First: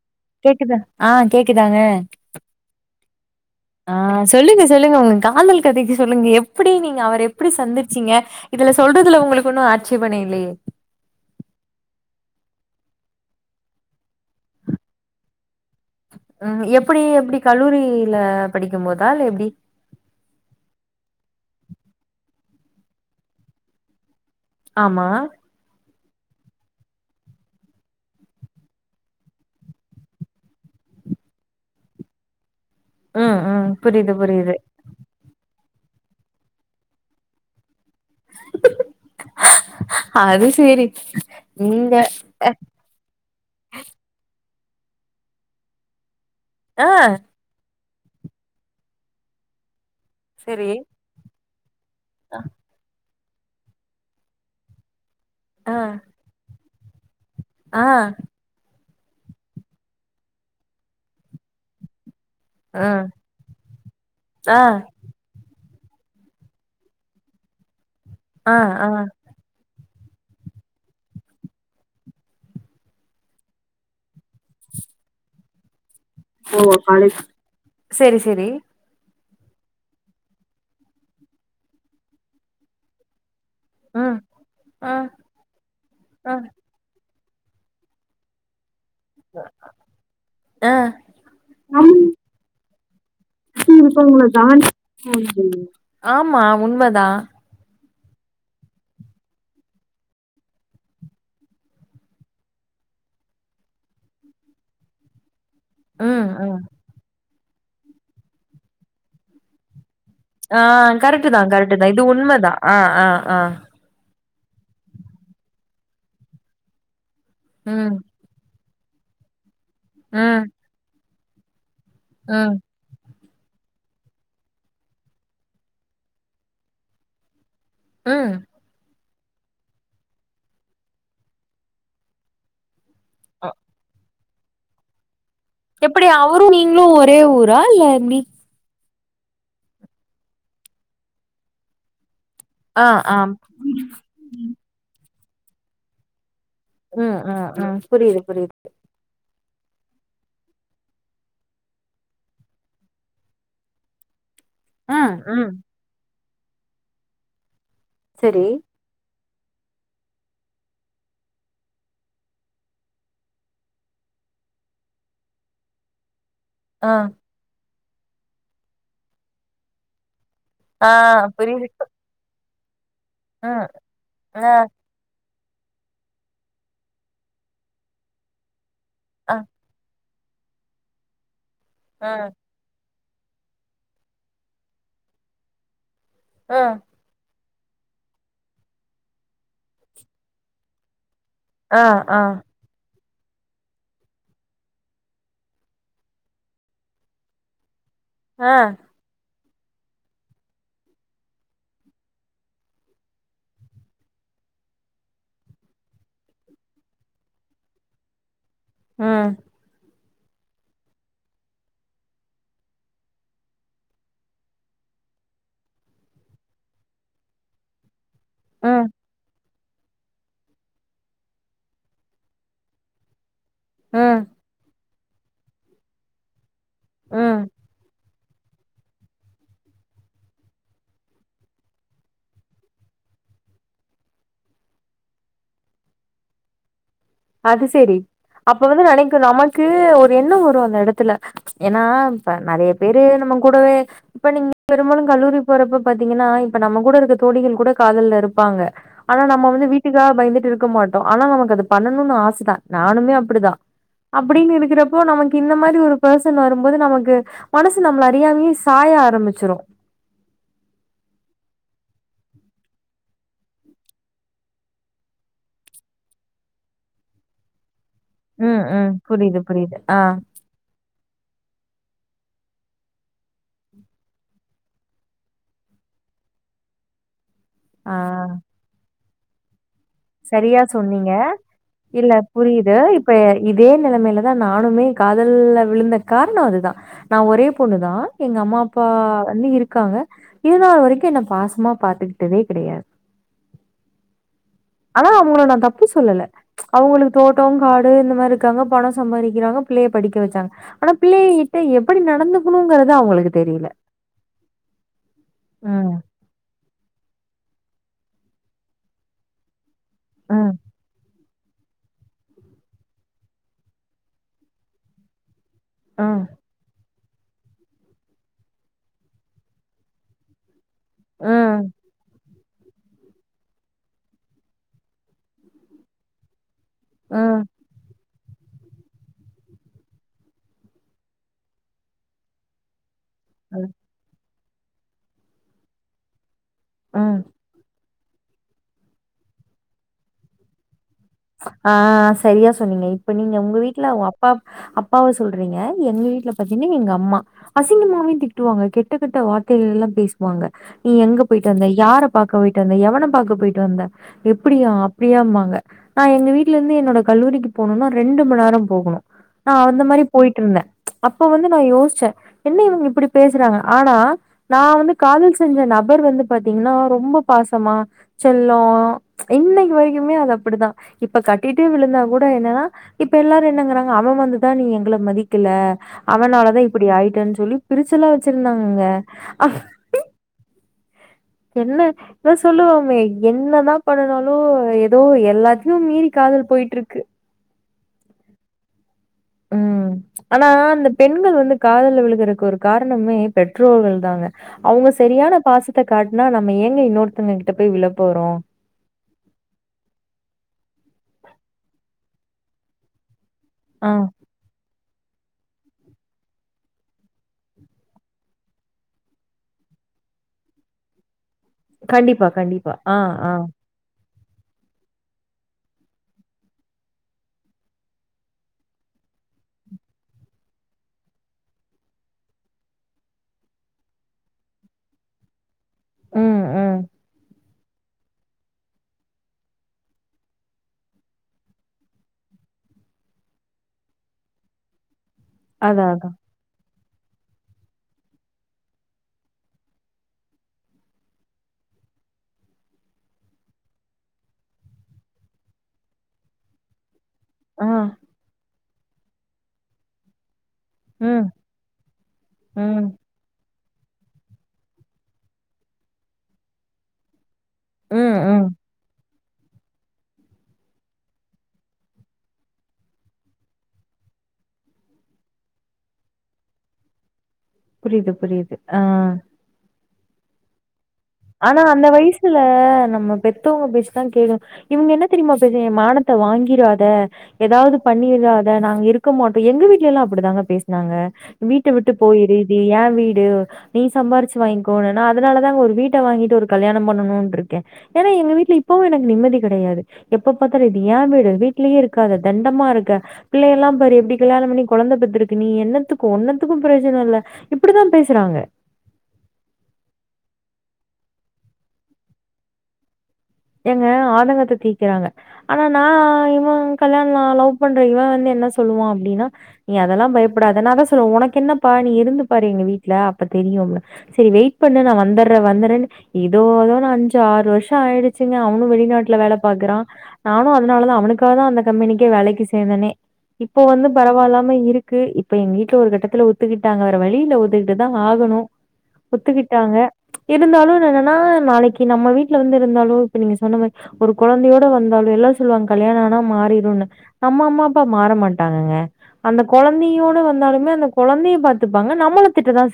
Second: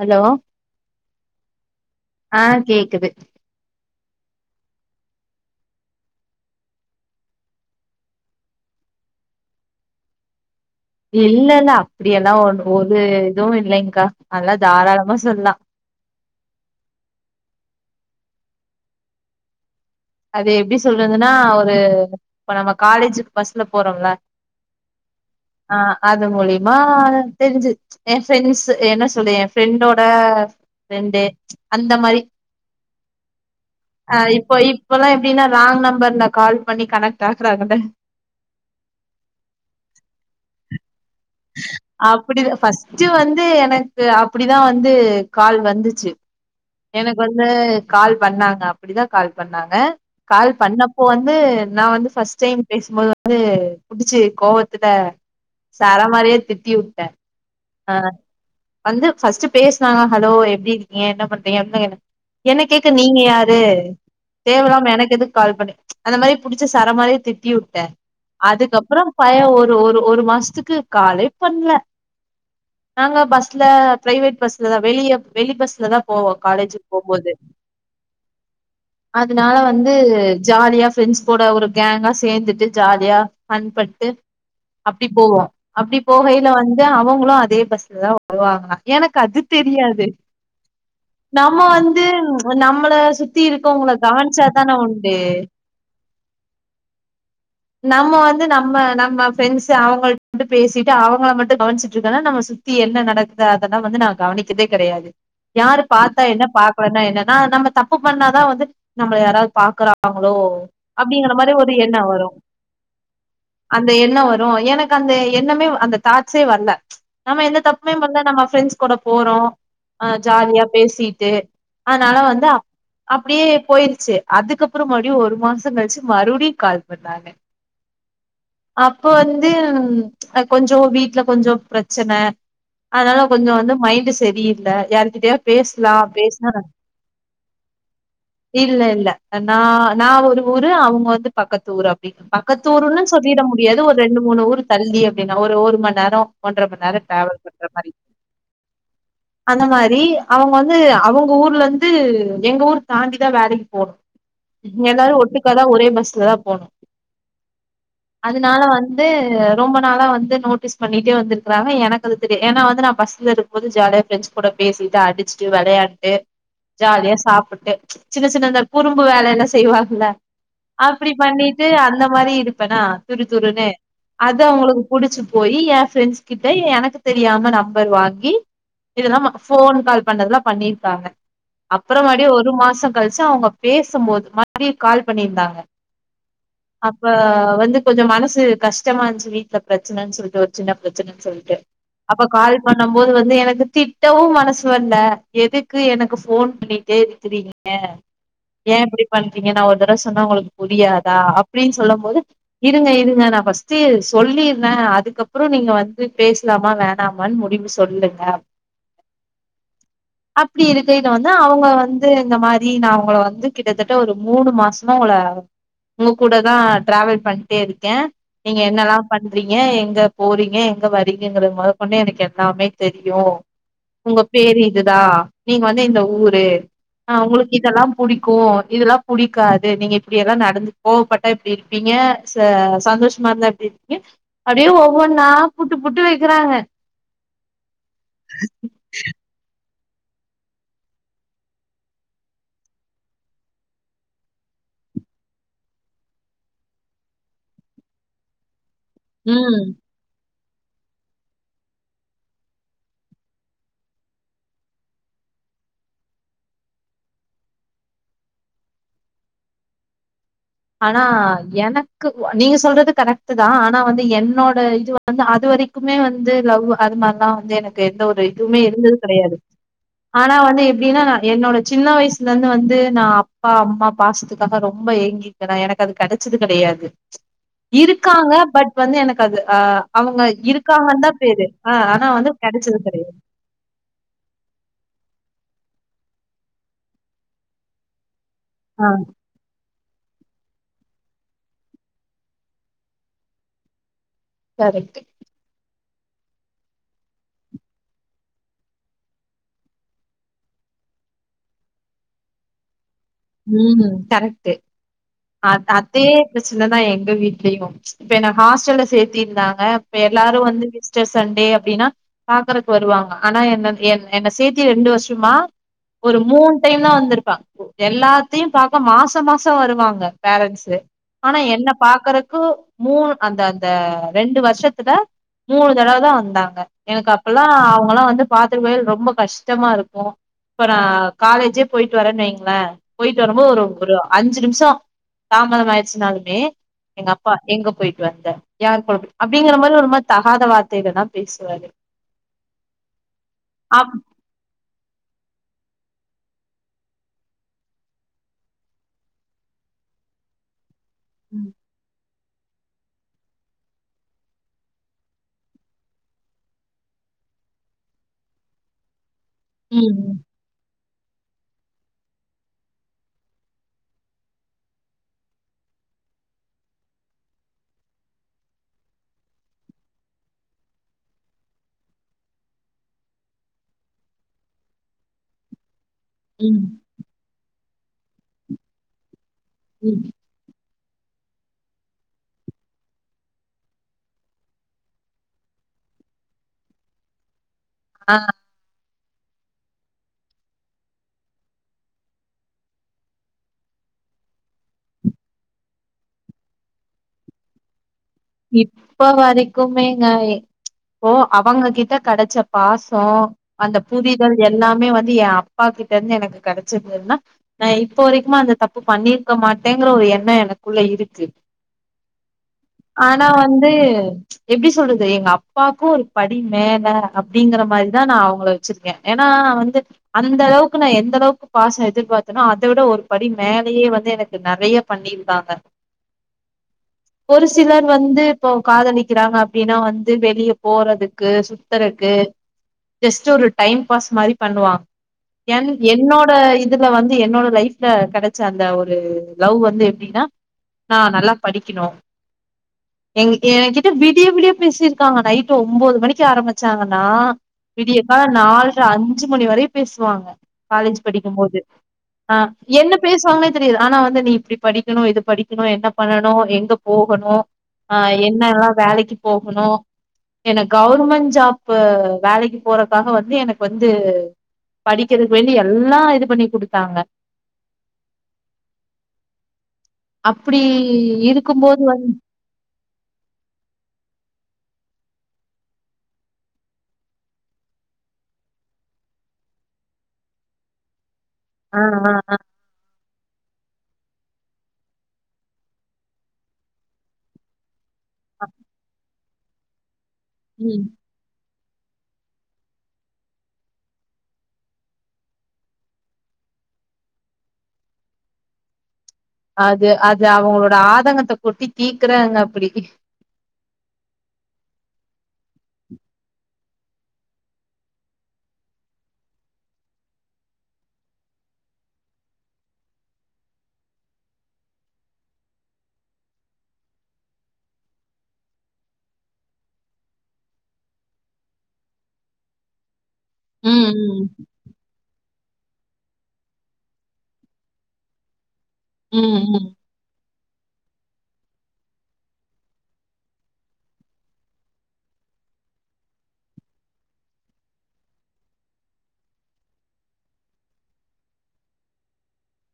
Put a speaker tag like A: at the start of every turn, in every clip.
A: Hello
B: கேக்குத ஆ கேக்குதாங்க
A: ஆ கேக்குது
B: ஆ சொல்லுங்க சிஸ் சொல்லுங்க உங்க காதல் கதைக்கு சொல்லுங்க எப்படி நீங்க அவர் எப்படி சந்திச்சீங்க இதுல சொல்றதுல உங்களுக்கு ஒன்னு ஆட்சியபண இல்லையே
A: இல்லல்ல அப்படியெல்லா ஒன்னு ஒரு இதுவு இல்லைங்க்கா அதல்லா தாராளமா சொல்லலா
B: உம் எப்டி எப்டி கல்லூரில படிக்கும் போதா இல்ல எப்டி
A: அது எப்டி சொல்றதுன்னா ஒரு இப்ப நம்ப காலேஜுக்கு பஸ்ல போறோம்ல
B: ஆமா
A: அஹ் அது மூலியமா தெரிஞ்சு எ ஃப்ரெண்ட்ஸ்சு என்ன சொல்றது எ ஃப்ரெண்டோட ஃப்ரெண்ட்டு ப்ச் அந்த மாரி
B: உம் உம் புரியுது புரியுது
A: எப்புடினா ராங் நம்பர்ல கால் பண்ணி கனெக்ட் ஆகுறாங்கள்ல
B: அது செரி
A: அப்படிதா ஃபஸ்ட் வந்து எனக்கு அப் அப்படிதா வந்து கால் வந்துச்சு
B: ஆ
A: எனக்கு வந்து கால் பண்ணாங்க அப்படிதா கால் பண்ணாங்க கால்
B: சரி
A: பண்ணப்போ வந்து நா வந்து
B: அ,
A: ஃபஸ்ட் டைம் பேசும்போது வந் அது குடிச்சு கோவத்துல
B: ஆ
A: சரா மாறியா திட்டி வு ட
B: ஆ
A: வந்து ஃபஸ்ட்டு பேசுனாங்கனா ஹலோ எப்டி இருக்கீங்க என்ன பண்றீங்க அப்டிதா கேக்கணு என்ன
B: ஆ
A: கேக்க நீங்க யாரு
B: ஆ
A: தேவல்லமா எனக்கு எதுக்கு கால் பண்ணி அந்த மாரி புடிச்சு சர மாரிய திட்டிவுட்டே
B: ஆ ஆ
A: அதுக்கப்புறோ பைய்ய ஒரு ஒரு ஒரு மாசத்துக்கு காலே பண்ல நாங்க பஸ்ல பிரைவேட் பஸ்லதா வெளிய வெளி பஸ்லதா
B: ஓ காலேஜ் செரி செரி
A: அதனால வந்து ஜாலியா ஃப்ரெண்ட்ஸ் கூட ஒரு கேங்கா சேந்துட்டு ஜாலியா ஆண்பட்டு
B: ம் ஆ
A: அப்படி போவோ அப்படி
B: ஆ
A: போகையில வந்து அவ ங்களு அதே பஸ்ல தா வருவாங்க எனக்கு அது தெரியாது
B: ஆ
A: நாம்ம வந்து
B: நம்மளுக்கு
A: நம்மள சுத்தி இருக்கவங்கள கவன்ச்சாதான உண்டு
B: வந்து ஆமா உண்மதா
A: நம்ம வந்து நம்ம நம்ம ஃப்ரெண்ட்ஸ் அவங்கள்ட பேசிட்டு அவங்கள மட்டு கவனிச்சிட் சு தான நம்ம சுத்தி என்ன நடக்குது அதெல்லா வந்து நா கவனிச்சதே கெடையாது யாரு பாத்தா
B: ம்
A: என்ன
B: ம்
A: பாக்கலனா என்ன நா நம்ம தப்பு பண்ணாதா வந்து நம்மள யாராவது பாக்குறாங்
B: ஆ கரெக்ட்டு தா கரெக்ட்டு தா இது
A: வரு
B: உண்மதா ஆ ஆ ஆ
A: ப்றோ எனக்கு அந்த என்னமே அந்த தாட்ஸே வரல நம்ம எந்த
B: ம்
A: தப்புமே பண்ல நம்ம ப்ரெண்ட்ஸ் கூட போறோ ஆ
B: ம்
A: ஜாலியா பேசிட் தே ஆனாலா வந்தா
B: ம்
A: அப்படியே போயிருச்சு அதுக்கப்புறோ மறுடியு ஒரு மாசோ கழிச்சு மறுபடியு கால் பண்ணாங்க
B: உம்
A: அப்போ வந்து அ கொஞ்சம் வீட்டுல கொஞ்சம் பிரச்சனை அதனால கொஞ்சம் வந்து மைண்ட் சரியில்ல யாருக்கிட்டையா
B: எப்படி அவரும் நீங்களும் ஒரே ஊரா இல்ல எப்டி
A: ல நா நா ஒரு ஊரு அவங்க வந்து பக்கத்து ஊர் அப் டி பக்கத்து
B: ஆ
A: ஊர்ன்னு
B: ஆ
A: சொல்லிட முடியாது ஒரு ரெண்டு மூணு ஊர் தள்ளிய அப்டின்னா ஒரு ஓரு மண் நேரம் மண் நேரம்
B: உம்
A: டிராவல்
B: உஹம்
A: பண்ற
B: உஹம்
A: மாரி.
B: புரியுது புரியுது
A: அந்த மாரி அவங்க வந்து அவங்க ஊர்ல இருந்து எங்க ஊர் தாண்டிதான் வேலைக்கு போனும்
B: ம்
A: எல்லாரும்
B: ம்
A: ஒட்டுக்காதான் ஒரே பஸ்ல தான் போனு
B: செரி
A: அதனால வந்து ரொம்ப நாளா வந்து நோட்டீஸ் பண்ணிட் டே வந்துருக்கறாங்க எனக்கு அது தெரியா ஏன்னா வந்து நான் பஸ்ல இருக்கும் போது ஜாலியா ப்ரெண்ட்ஸ் கூட பேசிட்டு அடிச்சுட்டு விளையாண்ட்டு
B: ஆ
A: ஜாலியா சாப்புட்டு சின்ன சின்ன இந்த குறும்பு வேலைலாம் செய்வாங்கல
B: ஆ
A: அப்படி பண்ணிட்டு
B: புரியுது
A: அந்த மாதிரி இருப் பண்ணா துரு
B: ம்
A: துருன்னே அது
B: ஆ
A: அவங்களுக்கு புடிச்சு போயி ஏ ப்ரெண்ட்ஸ் கிட்ட எனக்கு தெரியாம நம்பர் வாங்கி இதுல்லாம
B: ஆ
A: ஃபோன் கால் பண்ணதுல்லாம் பண்ணிருக்காங்க அப்புற மடியே
B: ம்
A: ஒரு மாசம் களிச்சுஅவங்க பேசும்போது மறுபடியுகால் பண்ணியிருந்தாங்க
B: ம்
A: அப்ப வந்து கொஞ்சம் மனசு கஷ்டமா இருந்துச்சு வீட்டுல பிரச்சனைன்னு சொல்ட்டு ஒரு சின்ன பிரச்சனை சொல்லிட்டு
B: ஆ ஆ
A: அப்ப கால் பண்ணு போது வந்து எனக்கு திட்டவும் மனசு வரல எதுக்கு எனக்கு ஃபோன் பண்ணிட்டே இருக்கிறீங்க
B: ஆ
A: ஏன் இப்படி பண் றீங்க ஒரு தடவை சொன்னா உங்களுக்கு புரியாதா அப்படின்னு சொல்லும் போது இருங்க இருங்க நான் ஃபர்ஸ்ட்டு சொல்லிறேன் அதுக்கப் புறம் நீங்க வந்து பேசலாமா வேணாமனு முடிவு சொல்லுங்க
B: உஹம்
A: அப்புடி இருக்குல வந்து அவுங்க வந்து இந்த மாரி நா அவுங்கள வந்து கிட்டத்தட்ட ஒரு மூணு மாசமா உங்கள உங்க கூடதா டிராவல் பண்டே இருக்கே நீங்க
B: ம்
A: என்னெல்லா பண்றீங் ஏன் எங்க போறீங்க எங்க வரீங்க என்கற முதற்கொண்டு எனக்கு எல்லாமே தெரியு உங்க
B: ம்
A: பேரி இதுதா நீங்க வந்து இந்த ஊரு ஆஹ்
B: ம்
A: உங்களுக்கு இதெல்லா புடிக் கோவோ இதெல்லா புடிக்காது நீங்க இப்புடியேல்லா நடந்து கோவப்பட்டா இப்பிடி இருப்பீங்க ச சந்தோஷமா இருந்தா எப்பிடி இருப்பீங்க அப்டியே ஒ ஒவ்வொன்னா புட்டு புட்டு வைக்கிறாங்க
B: அது சரி அப்ப வந்து நெனைக்கு நம க்கு ஒரு எண்ணம் வரும் அந்த எடத்துல ஏன்னா இப்ப நறைய பேரு நம்ம கூடவே இப்ப நீங்க பெரும்பாலும் கல்லூரி போறப்ப பாத்தீங்கன்னா இப்ப நம்ம கூட இருக்க தோழிகள் கூட காதல் இருப்பாங்க ஆனா நம்ம
A: ம்
B: வந்து வீட்டுக்காக பயந்துட்டு இருப் க்க மாட்டோ ஆனா நமக்கு அது பண்ணணும்ன்னு ஆசதா நானுமே அப்புடிதா அப்டின்னு இருக்குறப்போ நமக்கு இந்த மாரி ஒரு பர்சன் வரும்போது நமக்கு மனசு நம்மல அறியாமலே சாய ஆரம்பிச்சிரும்
A: ஆனா எனக்கு நீங்க சொல்றது கரெக்ட்டு தா ஆனா வந்து என்னோட இது வந்து அது வரைக்குமே வந்து லவ் அது மாரிலாம் வந்து எனக்கு தே எந்த ஒரு இதுவுமே
B: ம் ம்
A: இருந்தது கெடையாது
B: புரியுது புரியுது ஆ
A: ஆனா வந்து எப்டின்னா என்னோட சின்ன வயசுலருந்து வந்து நா அப்பா அம்மா பாசத்துக்காக ரொம்ப ஏங்கி ஏன்னா எனக்கு அது கெடைச்சது கெடையாது
B: ஆ
A: இருக்காங்க பட் வந்து எனக்கு க்கு அது ஆஹ்
B: சரியா சொன்னீங்க
A: ஆனா
B: இல்ல
A: வந்து
B: புரியுது
A: கெடைச்சது
B: இப்ப
A: கெடையாது.
B: இதே நெலைமையில தா நானுமே காதல் விழுந்த காரணம் அதுதா நா ஒரே பொண்ணு தா எங்க அம்மா அப்பா
A: ஆ
B: வந்து இருக் இருக்காங்க இதுநாள் வரைக்கு என்ன பாசமா பாத்துக்கிடடதே கெடையாது
A: கரெக்ட்.
B: ஆனா அவுங்கள நா தப் பு சொல்லல்ல அவுங்களுக்கு தோட்டம் காடு இந்த மாரி இருக்காங்க பணம் சம்பாறிக்கிறாங்க பிள்ளைய படிக்க வச்சாங்க ஆனா பிள்ளையங்கிட்ட எப்புடி நடந்துக்கணுங்கற
A: உம் கரெக்ட்டு அ
B: ம்,
A: அதே பிரச்சனதா எங்க வீட்லயு இப்ப என்ன ஹாஸ்டல்ல சேத்தி இருந்தாங்க இப்ப எல்லாரு
B: ம்,
A: வந்து [unintelligible] ட்ரெஸ் சண்டே அப்டின்னா பாக்குறக்கு வருவாங்க ஆனா என்னன் ஏ என்ன என்ன சேத்தி ரெண்டு வர்சுமா ஒரு
B: ம்,
A: மூணு டைம் தா வந்து தா கோ எல்லாத்தியு பாக்க மாசோ மாசோ வருவாங்க பேரன்ஸ்சுவே ஆனா என்ன
B: ம்,
A: பாக்குறக் கூ மூனு அந்த அந்த ரெண்டு வர்ஷத்தில மூனு தடவ தா வந்தாங்க எனக்கு
B: ம்,
A: அப்பல்லா அவங்க எல்லா வந்துப் பாத்தரமே ரொம்ப கஷ்டமா இருக்கு இப்ப நா காலேஜே போயிட்டு வரன் வைங்களே போயிட்டு வரும்போது ஒரு
B: ம்,
A: ஒரு அஞ்சி நிமிஷ் சா தாமதம் ஆயிடுச்சினாலுமே எங்க
B: ம்.
A: அப்பா எங்க போயிட் வந்த யாரு கொழம் அப்டிங்கற மாறி ஒரு மாதி தகாத வார்
B: அ அ அ சரியா சொன்னீங்க இப்ப நீங்க உங்க வீட்ல
A: அப்
B: ஓ அப்பாம் அப் அப்பாவ சொல்றீங்க எங்க வீட்ல பத்தீங்கன்னா எங்க அம்மா அசிங்கமாவே திட்டுவாங்க கெட்ட கெட்ட வார்த்தைகள்லா பேசுவாங்க நீ எங்க
A: ம்
B: போயிட்டு வந்த யார பாக்க போயிட்டு வந்த எவன பாக்க போயிட்டு வந்த எப்டியா அப்டியாம்பாங்க நா எங்க வீட்லருந்து என்னோடய கல்லூரிக்கு போணுன்னா ரெண்டு மணிநேரோ போகனு நா அந்த மாறி
A: ம்
B: போயிட்டு இருந்தே அப்ப வந்து நா யோசிச்சே என்ன இவங்க இப்டி பேசுறாங்க ஆனா நா வந்து காதல் செஞ்ச நபர் வந்து பாத்தீங்கன்னா ரொம்ப பாசமா செல்லோ இன்னைக்கு வரைக்குமே அது அப்டிதா இப்ப கட்டிட்டே விழுந்தா கூட என்னன்னா இப்ப எல்லாரு என்னங்கறாங்க அவ வந்துதா நீ எங்கள மதிக்கல அவனால தா
A: ம்
B: இப்டி ஆயிட்டன் சொல்லி பிரிச்சுல்லா வச்சிருந்தாங்கங்க அங்
A: உம்
B: என்ன இவா சொல்லுவாமே என்னதா பண்ணுனாலு ஏதோ எல்லாத்தையு மீறி காதல் போயிட்டு இருக்கு
A: ஆ
B: உம் ஆனா அந்த பெண்கள் வந்து காதல்ல விழுகுறக்கு ஒரு காரணமே பெற்றோர்கள் தாங்க அவங்க சரியான பாசத்த காட்னா நம்ம ஏங்க இன்னொருத்தவங்க கிட்ட போய் விளப்
A: இப்ப வரைக்குமேங்க ஓ அவங்க கிட்ட கெடச்ச பாசோ அந்த
B: ஆ
A: புரிதல் எல்லாமே வந் என் அப்பா கிட்ட இருந்து எனக்கு கெடச்சது எதுனா நா இப்போ வரைக்குமே அந்த தப்பு பண்ணிருக்க மாட்டேங்குற ஒரு எண்ணோ எனக்குள்ள இருக்கு
B: கண்டிப்பா கண்டிப்பா ஆ
A: ஆனா
B: ஆ
A: வந்து எப்டி சொல்றது எங்க அப்பாக்கும் ஒரு படி மேல அப்டிங்கிற மாறிதா நா அவங்கள வச்சிருக்கே ஏன்னா நா வந்து அந்த அளவுக்கு நா எந்த அளவுக்கு பாச எதிர்பாத்தேனா அத விட ஒரு படி மேலேயே வந்து எனக்கு நெறைய பண்ணிருக்காங்க
B: உம் உம்
A: ஒரு சிலர் வந்து இப்போ காதலிக்கிறாங்க அப்படின்னா வந்து வெளியே போறதுக்கு சுத்துறக்கு ஜஸ்ட் ஒரு டைம் பாஸ் மாரி பண்ணுவாங்க என்
B: அதா அதா
A: என்னோட இ இதுல வந்து என்னோட லைஃப்ல கெடச்ச அந்த ஒரு லவ் வந்து எப்டின்னா நா நல்லா படிக்கணு எ என கிட்ட விடிய விடிய பேசிருக்காங்க நைட் ஒம்பது மணிக்கு ஆரம்பிச்சாங்க னா
B: ஆ
A: விடியக்கா நாள் அஞ்சு மணி வரையு பேசுவாங்க காலேஜ்
B: ம்
A: படிக்கும்போது ஆஹ்
B: ம்
A: என்ன பேசுவாங்கன்னு தெரியது ஆனா வந்து நீ இப்டி படிக்கணும் இது படிக்கணும் என்ன பண்ணனும் எங்க போகணும் ஆஹ்
B: ம் ம்
A: என்னல்லாம் வேலைக்கு போகணும் என கவுர்மெண்ட் ஜாப் வேலைக்கு போறக்காக வந்து எனக்கு வந்து படிக்கிறதுக்கு வேண்டி எல்லாம் இது பண்ணி குடுத்தாங்க
B: புரியுது புரியுது ஆஹ்
A: அப்டி
B: ஆனா
A: இருக்கும்போது
B: அந்த
A: வந்து
B: வயசுல நம் பெத்தவங்க பேசிதான் கேக்றோ இவங்க என்ன தெரியுமா பேசு மானத்தை வாங்கிராத ஏதாவது பண்ணிடாத நாங்க இருக்க மாட்டோம் எங்க வீட்டுல எல்லாம் அப்படிதாங்க பேசினாங்க வீட்ட
A: ஆ
B: விட்டு
A: ஆ ஆ
B: போயிரு இது ஏன் வீடு நீ சம்பாரிச்சு வாங்கிக்கோ நா அதனால தாங்க ஒரு வீட்டு வீட்ட வாங்கிட்டு ஒரு கல்யாணம் பண்ணணுனு இருக்கேன் ஏன்னா எங்க வீட்டுல இப்பவும் எனக்கு நிம்மதி கிடையாது எப்ப பாத்தாலு இது
A: ம்
B: ஏன் வீடு வீ வீட்லயே இருக்காத தண்டமா இருக்க பிள்ளை எல்லாம் பாரு எப்டி கல்யாணம் பண்ணி கொழந்தை பெத்துருக்கு நீ என்னத்துக்கும் ஒன்னத்துக்கும் பிரயோஜனம் இல்ல இப்படித்தான் பேசுறாங்க
A: அது அது அவுங்களோட ஆதங்கத்தை கொட்டி தீக்குறாங்க அப்படி
B: எங்க ஆதங்கத்தை தீக்கிறாங்க ஆனா நான் இமா கல்யாணம் நான் லவ் பண்ற இவன் வந்து என்ன சொல்லுவான் அப்டின்னா நீ அதெல்லாம் பயப்படாத நான் அதான் சொல்லுவன் உனக்கு என்னப்பா நீ இருந்து பாரு எங்க வீட்டுல அப்ப தெரியும் சரி வெயிட் பண்ணு நான் வந்துடுற வந்துறேன்னு ஏதோ ஏதோ அஞ்சு ஆறு வருஷம் ஆயிடுச்சு ச்சுங்க அவனும் வெளிநாட்டுல வேல பாக்குறான் நானும் அதனாலதான் அவனுக்காக தான் அந்த கம்பெனிக்கே வேலைக்கு சேர்ந்தனே இப்ப வந்து
A: ம் ம்
B: பரவால்லாம இருக்கு இப்ப எங்க வீட்டுல ஒரு கட்டத்துல ஒத்துக்கிட்டாங்க வேற வழியில ஒத்துக்கிட்டு தான் ஆகணும்
A: ம் ம்
B: ஒத்துக்கிட்டாங்க இருந்தாலும் என்னன்னா நாளைக்கு நம்ம வீட்டுல வந்து இருந்தாலும் இப்ப நீங்க சொன்ன மாதிரி ஒரு கொழந்தையோட வந்தாலும் எல்லாம் சொல்லுவாங்க கல்யாணம் ஆனா மாறிடும் நம்ம அம்மா அப்பா மாற மாட்டாங்கங்க அந்த குழந்தையோட வந்தாலுமே அந்த குழந்தைய பாத்துப்பாங்க நம்மள திட்டதான்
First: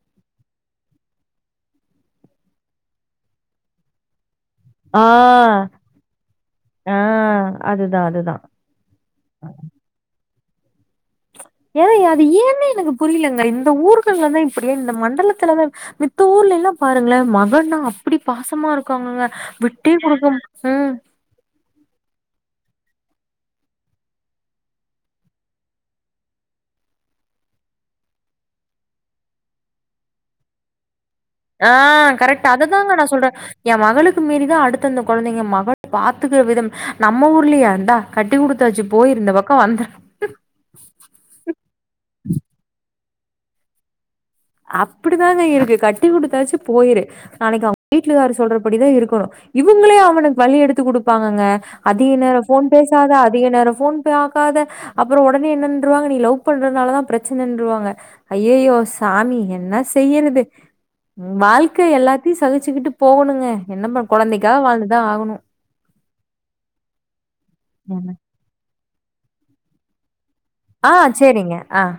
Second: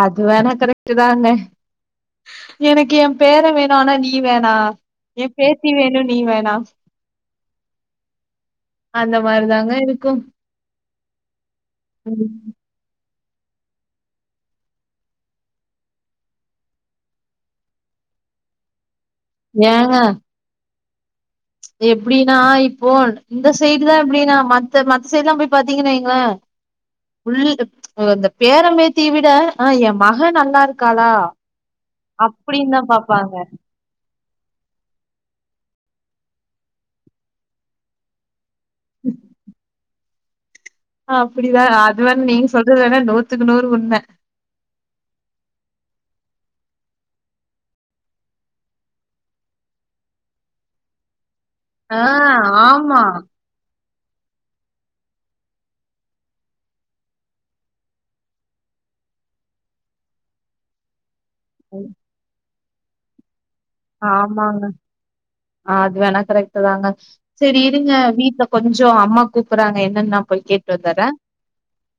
A: அது வேண கரெட்டு தாங்க எனக்கு என் பேர வேணானா நீ வேணா
B: ஆ
A: ஏன் பேத்தி வேணும் நீ வேணா
B: ஆ அதுதா அதுதா
A: அந்த மாரி தாங்க இருக்கும்
B: எத அது ஏன்னே எனக்கு புரியலங்க இந்த ஊர்கள்ல தான் இப்படியா இந்த மண்டலத்துலதா மித்த ஊர்ல எல்லாம் பாருங்களே மகனா அப்டி பாசமா இருக்கும் ங்கங்க விட்டே கொடுக்கும் உம்
A: எப்படீனா இப்போ இந்த சைடு தான் இப்படின்னா மத்த மத்த சைடு எல்லாம் போய் பாத்தீங்கன்னா இந்த பேரம்பேத்தி விட ஆஹ் என் மக நல்லா இருக்காளா
B: ஆஹ் கரெக்ட்
A: அப்படின்னு தான்
B: அதைதாங்க நான்
A: பாப்பாங்க
B: சொல்றேன் என் மகளுக்கு மீறி தான் அடுத்தந்த குழந்தைங்க மகள் பார்த்துக்கிற விதம் நம்ம ஊர்லயே இந்தா க கட்டி குடுத்தாச்சு போயிருந்த பக்கம் வந்து
A: அப்டிதான் அது வேணா நீங்க சொல்றது வேன்னா நூத்துக்கு நூறு உண்ம
B: அப்படிதாங்க இருக்கு கட்டி குடுத்தாச்சு போயிரு நாளைக்கு அவங்க வீட்டுக்காரு சொல்றபடிதான் இருக்கணும் இவங்களே அவனுக்கு வழி எடுத்து குடுப்பாங்கங்க
A: ஆ
B: அதிக நேரம் ஃபோன்
A: ஆமா
B: பேசாதே அதிக நேரம் ஃபோன் பாக்காத அப்புறம் உடனே என்னன்றுவாங்க நீ லவ் பண்றதுனால தான் பிரச்சனைன்றுவாங்க ஐய்யயோ சாமி என்ன செய்யறது உம் வாழ்க்கை எல்லாத்தையும் சகிச்சக்கிட்டு போகணுங்க என்ன பண்ண குழந்தைக்காக
A: ஆமாங்க
B: வாழ்ந்துதான் ஆகணும்
A: ஆ, அது வேணா கரெக்ட் தாங்க செரி இருங்க வீட்டுல கொஞ் சம் அம்மா கூப்புறாங்க என்னென்னு
B: ஆஹ் செரிங்க ஆஹ்